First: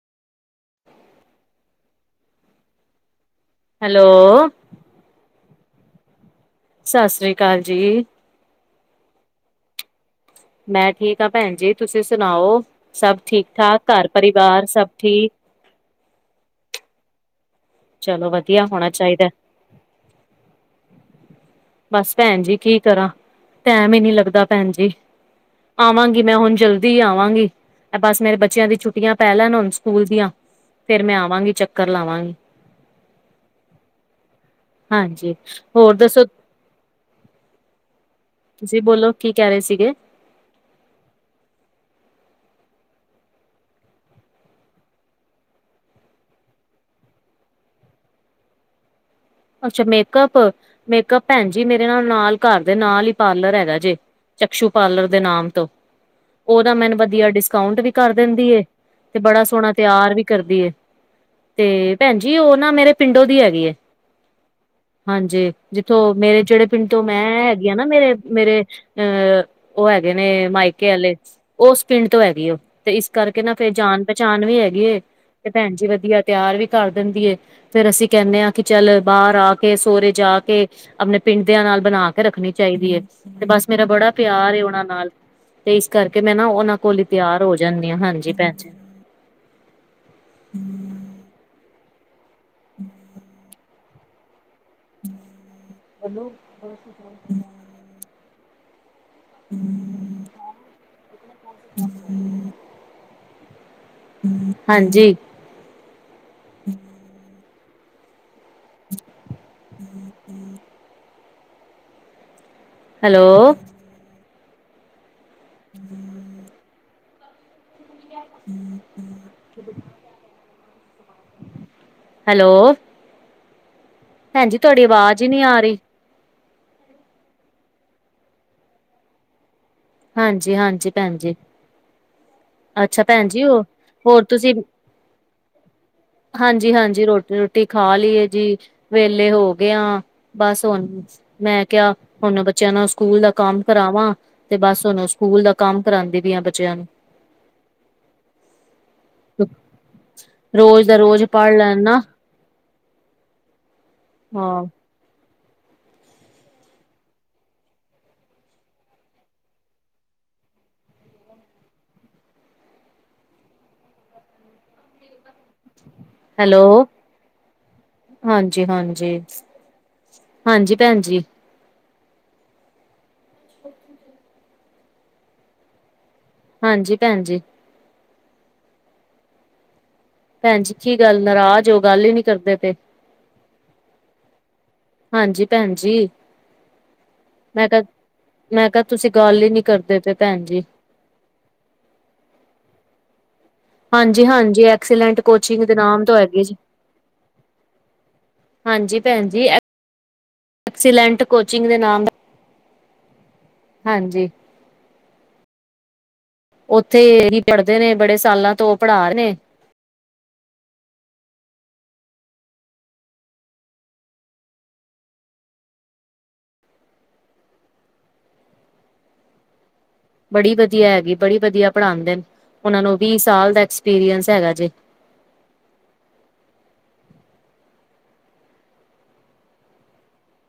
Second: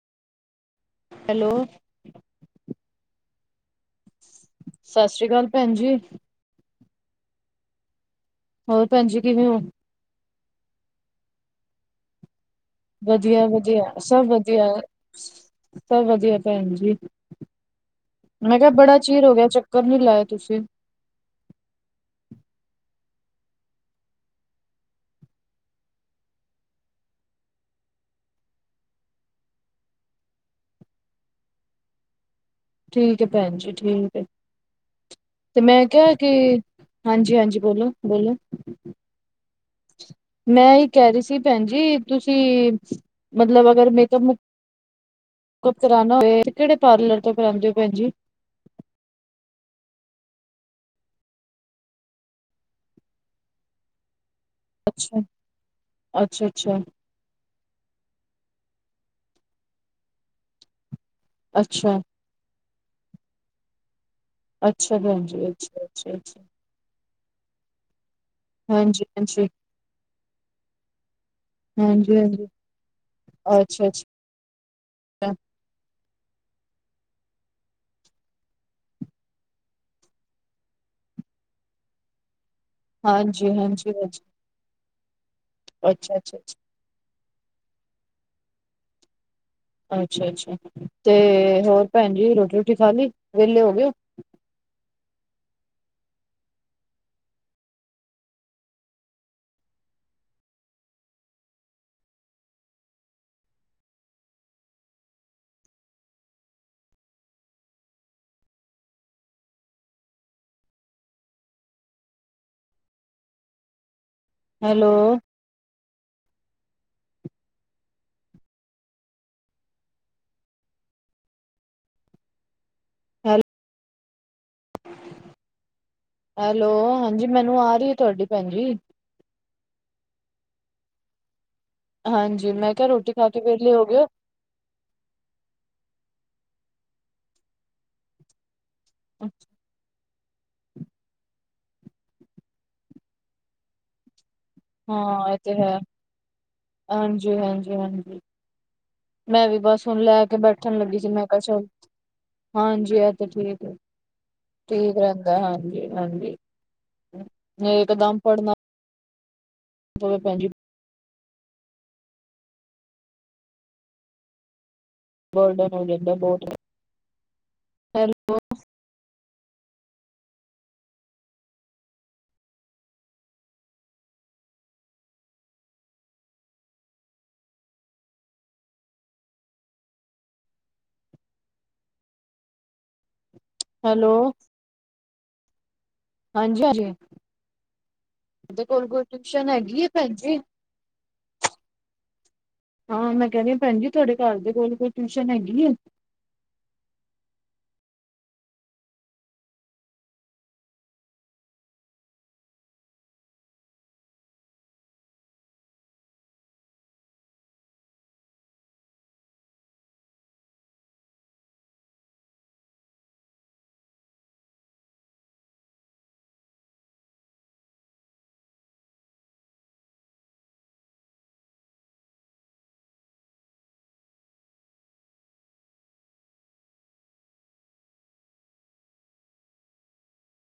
Hello. Hello. ਸਤਿ ਸ੍ਰੀ ਅਕਾਲ, ਭੈਣ ਜੀ। ਸਤਿ ਸ਼੍ਰੀ ਅਕਾਲ ਜੀ। ਹੋਰ ਭੈਣ ਜੀ ਕਿਵੇਂ ਹੋ? ਮੈਂ ਠੀਕ ਹਾਂ ਭੈਣ ਜੀ, ਤੁਸੀਂ ਸੁਣਾਓ? ਸਭ ਠੀਕ ਠਾਕ ਵਧੀਆ-ਵਧੀਆ, ਘਰ ਸਭ ਪਰਿਵਾਰ ਵਧੀਆ। ਸਭ ਠੀਕ? ਸਭ ਵਧੀਆ ਭੈਣ ਜੀ। ਚਲੋ ਮੈਂ ਵਧੀਆ ਕਿਹਾ ਹੋਣਾ ਬੜਾ ਚਿਰ ਚਾਹੀਦਾ, ਹੋ ਗਿਆ, ਚੱਕ ਰ ਨੀ ਲਾਇਆ ਤੁਸੀਂ? ਬਸ ਭੈਣ ਜੀ, ਕੀ ਕਰਾਂ, ਟੈਮ ਹੀ ਨੀ ਲੱਗਦਾ ਭੈਣ ਜੀ। ਆਵਾਂਗੀ, ਮੈਂ ਹੁਣ ਜਲਦੀ ਆਵਾਂਗੀ। ਬਸ ਮੇਰੇ ਬੱਚਿਆਂ ਦੀ ਛੁੱਟੀਆਂ ਪੈ ਲੈਣ ਹੁਣ ਸਕੂਲ ਦੀਆਂ। ਫਿਰ ਮੈਂ ਆਵਾਂਗੀ ਚੱਕਰ ਲਾਵਾਂਗੀ। ਠੀਕ ਹੈ ਭੈਣ ਜੀ ਠੀਕ ਹੈ, ਹਾਂਜੀ ਤੇ ਮੈਂ ਹੋਰ ਕਿਹਾ ਦੱਸੋ? ਕਿ ਹਾਂਜੀ-ਹਾਂਜੀ, ਬੋਲੋ-ਬੋਲੋ। ਤੁਸੀਂ ਬੋਲੋ, ਕੀ ਕਹਿ ਰਹੇ ਸੀਗੇ? ਮੈਂ ਇਹ ਕਹਿ ਰਹੀ ਸੀ ਭੈਣ ਜੀ, ਤੁਸੀਂ ਮਤਲਬ ਅਗਰ ਮੇਕਅਪ-ਮੁਕ ਅਪ ਕਰਾਨਾ ਹੋਏ, ਕਿਹੜੇ ਪਾਰਲਰ ਤੋਂ ਕਰਾਉਂਦੇ ਹੋ ਭੈਣ ਜੀ? ਅੱਛਾ, ਮੇਕਅੱਪ-ਮੇਕਅੱਪ ਭੈਣ ਜੀ ਮੇਰੇ ਨਾਲ ਘਰ ਦੇ ਨਾਲ ਹੀ ਪਾਰਲਰ ਹੈਗਾ ਜੇ। ਚਕਸ਼ੂ ਪਾਰਲਰ ਦੇ ਅੱਛਾ, ਨਾਮ ਤੋਂ ਉਹ ਨਾ ਅੱਛਾ-ਅੱਛਾ, ਅੱਛਾ। ਮੈਨੂੰ ਬਸ ਵਧਿਆ ਡਿਸਕਾਊਂਟ ਵੀ ਕਰ ਦਿੰਦੀ, ਤੇ ਬੜਾ ਸੋਹਣਾ ਤਿਆਰ ਵੀ ਕਰਦੀ ਏ। ਤੇ ਅੱਛਾ ਭੈਣ ਜੀ ਉਹ ਨਾ ਮੇਰੇ ਪਿੰਡੋ ਦੀ ਹੈਗੀ ਏ। ਅੱਛਾ ਭੈਣ ਜੀ, ਹਾਂਜੀ, ਅੱਛਾ-ਅੱਛਾ, ਜਿੱਥੋਂ ਅੱਛਾ, ਮੇਰੇ ਜਿਹੜੇ ਪਿੰਡ ਤੋਂ ਮੈਂ ਹੈਗੀ ਹੈਨਾ ਮੇਰੇ ਮੇਰੇ ਅਹ ਹਾਂਜੀ-ਹਾਂਜੀ, ਉਹ ਹੈਗੇ ਨੇ ਮਾਇਕੇ ਵਾਲੇ ਉਸ ਪਿੰਡ ਤੋਂ ਹਾਂਜੀ-ਹਾਂਜੀ, ਹੈਗੀ ਹੈ ਉਹ ਤੇ ਇਸ ਕਰਕੇ ਨਾ ਫੇਰ ਜਾਣ ਅੱਛਾ-ਅੱਛਾ। ਪਹਿਚਾਣ ਵੀ ਹੈਗੀ, ਤੇ ਭੈਣ ਜੀ ਵਧੀਆ ਤਿਆਰ ਵੀ ਕਰ ਦਿੰਦੀ, ਫੇਰ ਅਸੀਂ ਕਹਿੰਦੇ ਹਾਂ ਕਿ ਚੱਲ ਬਾਹਰ ਆ ਕੇ, ਸੋਹਰੇ ਜਾ ਕੇ ਆਪਣੇ ਪਿੰਡ ਦਿਆਂ ਨਾਲ ਬਣਾ ਕੇ ਤੇ ਰੱਖਣੀ ਚਾਹੀਦੀ ਹੈ ਤੇ ਹਾਂਜੀ, ਬਸ ਮੇਰਾ ਹਾਂਜੀ, ਬੜਾ ਹਾਂਜੀ, ਪਿਆਰ ਉਹਨਾਂ ਨਾਲ ਤੇ ਇਸ ਅੱਛਾ, ਕਰਕੇ ਮੈਂ ਅੱਛਾ, ਨਾ ਉਹਨਾਂ ਕੋਲੀ ਤਿਆਰ ਹੋ ਜਾਂਦੀ ਆ ਹਾਂਜੀ, ਭੈਣ ਜੀ। ਅੱਛਾ-ਅੱਛਾ, ਤੇ ਹੋਰ ਭੈਣ ਜੀ ਰੋਟੀ-ਰੋਟੀ ਖਾ ਲਈ ਵਿਹਲੇ ਹੋਗੇ ਓ। ਹੈਲੋ [unintelligible] ਹੂੰ [unintelligible] ਹਾਂਜੀ। [unintelligible] ਹੈਲੋ। ਹੈਲੋ। ਹੂੰ [unintelligible] ਹੂੰ-ਹੂੰ [unintelligible] ਹੈਲੋ। ਹੈਲੋ। ਭੈਣ ਜੀ ਤੁਹਾਡੀ ਆਵਾਜ਼ ਹੀ ਨਹੀਂ ਆ ਰਹੀ। ਹੈਲੋ, ਹਾਂਜੀ ਮੈਨੂੰ ਆ ਰਹੀ ਹੈ ਤੁਹਾਡੀ ਭੈਣ ਜੀ। ਹਾਂਜੀ-ਹਾਂਜੀ, ਭੈਣ ਜੀ। ਹਾਂਜੀ, ਮੈਂ ਕਿਹਾ ਅੱਛਾ ਰੋਟੀ ਭੈਣ ਖਾ ਕੇ ਜੀ ਉਹ ਵੇਲੇ ਹੋ ਗਏ ਹੋ। ਹੋਰ ਤੁਸੀਂ ਹਾਂਜੀ-ਹਾਂਜੀ, ਰੋਟੀ-ਰੋਟੀ ਖਾ ਲਈ ਏ ਜੀ। ਵਹਲੇ ਹੋ ਗਿਆ ਬਸ, ਹੁਣ ਮੈਂ ਕਿਹਾ ਹੁਣ ਬੱਚਿਆਂ ਨੂੰ ਸਕੂਲ ਦਾ ਕੰਮ ਕਰਾਵਾਂ। ਤੇ ਬਸ ਹੁਣ ਹਾਂ, ਇਹ ਸਕੂਲ ਦਾ ਤੇ ਹੈ ਕੰਮ ਕਰਾਉਂਦੀ ਪਈ ਆ ਬੱਚਿਆਂ ਨੂੰ ਹਾਂਜੀ-ਹਾਂਜੀ-ਹਾਂਜੀ। ਮੈਂ ਵੀ ਬਸ ਹੁਣ ਲੈ ਕੇ ਬੈਠਣ ਰੋਜ਼ ਦਾ ਲੱਗੀ ਸੀ, ਰੋਜ਼ ਮੈਂ ਕਿਹਾ ਪੜ੍ਹ ਚਲ ਲੈਣ ਨਾ ਹਾਂਜੀ, ਇਹ ਤਾਂ ਠੀਕ ਹੈ। ਹਾਂ। ਠੀਕ ਰਹਿੰਦਾ ਹਾਂਜੀ-ਹਾਂਜੀ, ਇੱਕ ਦਮ ਪੜ੍ਹਨਾ ਵੇਂ ਭੈਣਜੀ ਬਰਡਨ ਹ [unintelligible] [inaudible] ਹੈਲੋ! ਹਾਂਜ ਜੀ ਹਾਂਜੀ, ਹਾਂਜੀ ਭੈਣ ਜੀ। [inaudible] ਹਾਂਜੀ, ਭੈਣ ਜੀ। ਭੈਣ ਜੀ, ਕੀ ਗੱਲ ਨਾਰਾਜ਼ ਓ। ਗੱਲ ਈ ਨੀ ਕਰਦੇ ਪੇ? ਹੈਲੋ। ਹਾਂਜੀ, ਭੈਣ ਜੀ। ਹਾਂਜੀ, ਹਾਂਜੀ ਮੈਂ ਤੁਹਾਡੇ ਕਿਅ-ਮੈਂ ਕਿਆ ਕੋਲ ਕੋਈ ਤੁਸੀਂ ਗੱਲ ਟਿਊਸ਼ਨ ਹੀ ਨੀ ਹੈਗੀ ਹੈ ਕਰਦੇ ਪੇ ਭੈਣ ਜੀ। ਹਾਂ, ਮੈਂ ਕਹਿਦੀ ਹਾਂਜੀ, ਹਾਂਜੀ। ਐਕਸੀਲੈਂਟ ਕੋਚਿੰਗ ਹੈ? ਦੇ ਨਾਮ ਤੋਂ ਹੈਗੇ ਜੀ। ਹਾਂਜੀ, ਭੈਣ ਜੀ, ਐ ਐਕਸੀਲੈਂਟ ਕੋਚਿੰਗ ਦੇ ਨਾਮ, ਹਾਂਜੀ। ਉੱਥੇ ਇਹੀ ਪੜ੍ਹਦੇ ਨੇ ਬੜੇ ਸਾਲਾਂ ਤੋਂ ਉਹ ਪੜ੍ਹਾ ਰਿਹੇ। ਬੜੀ ਵਧੀਆ ਹੈਗੀ, ਬੜੀ ਵਧੀਆ ਪੜ੍ਹਾਦੇ ਨ ਉਹਨਾਂ ਨੂੰ ਵੀਹ ਸਾਲ ਦਾ ਐਕਸਪੀਰੀਅੰਸ ਹੈਗਾ ਜੇ।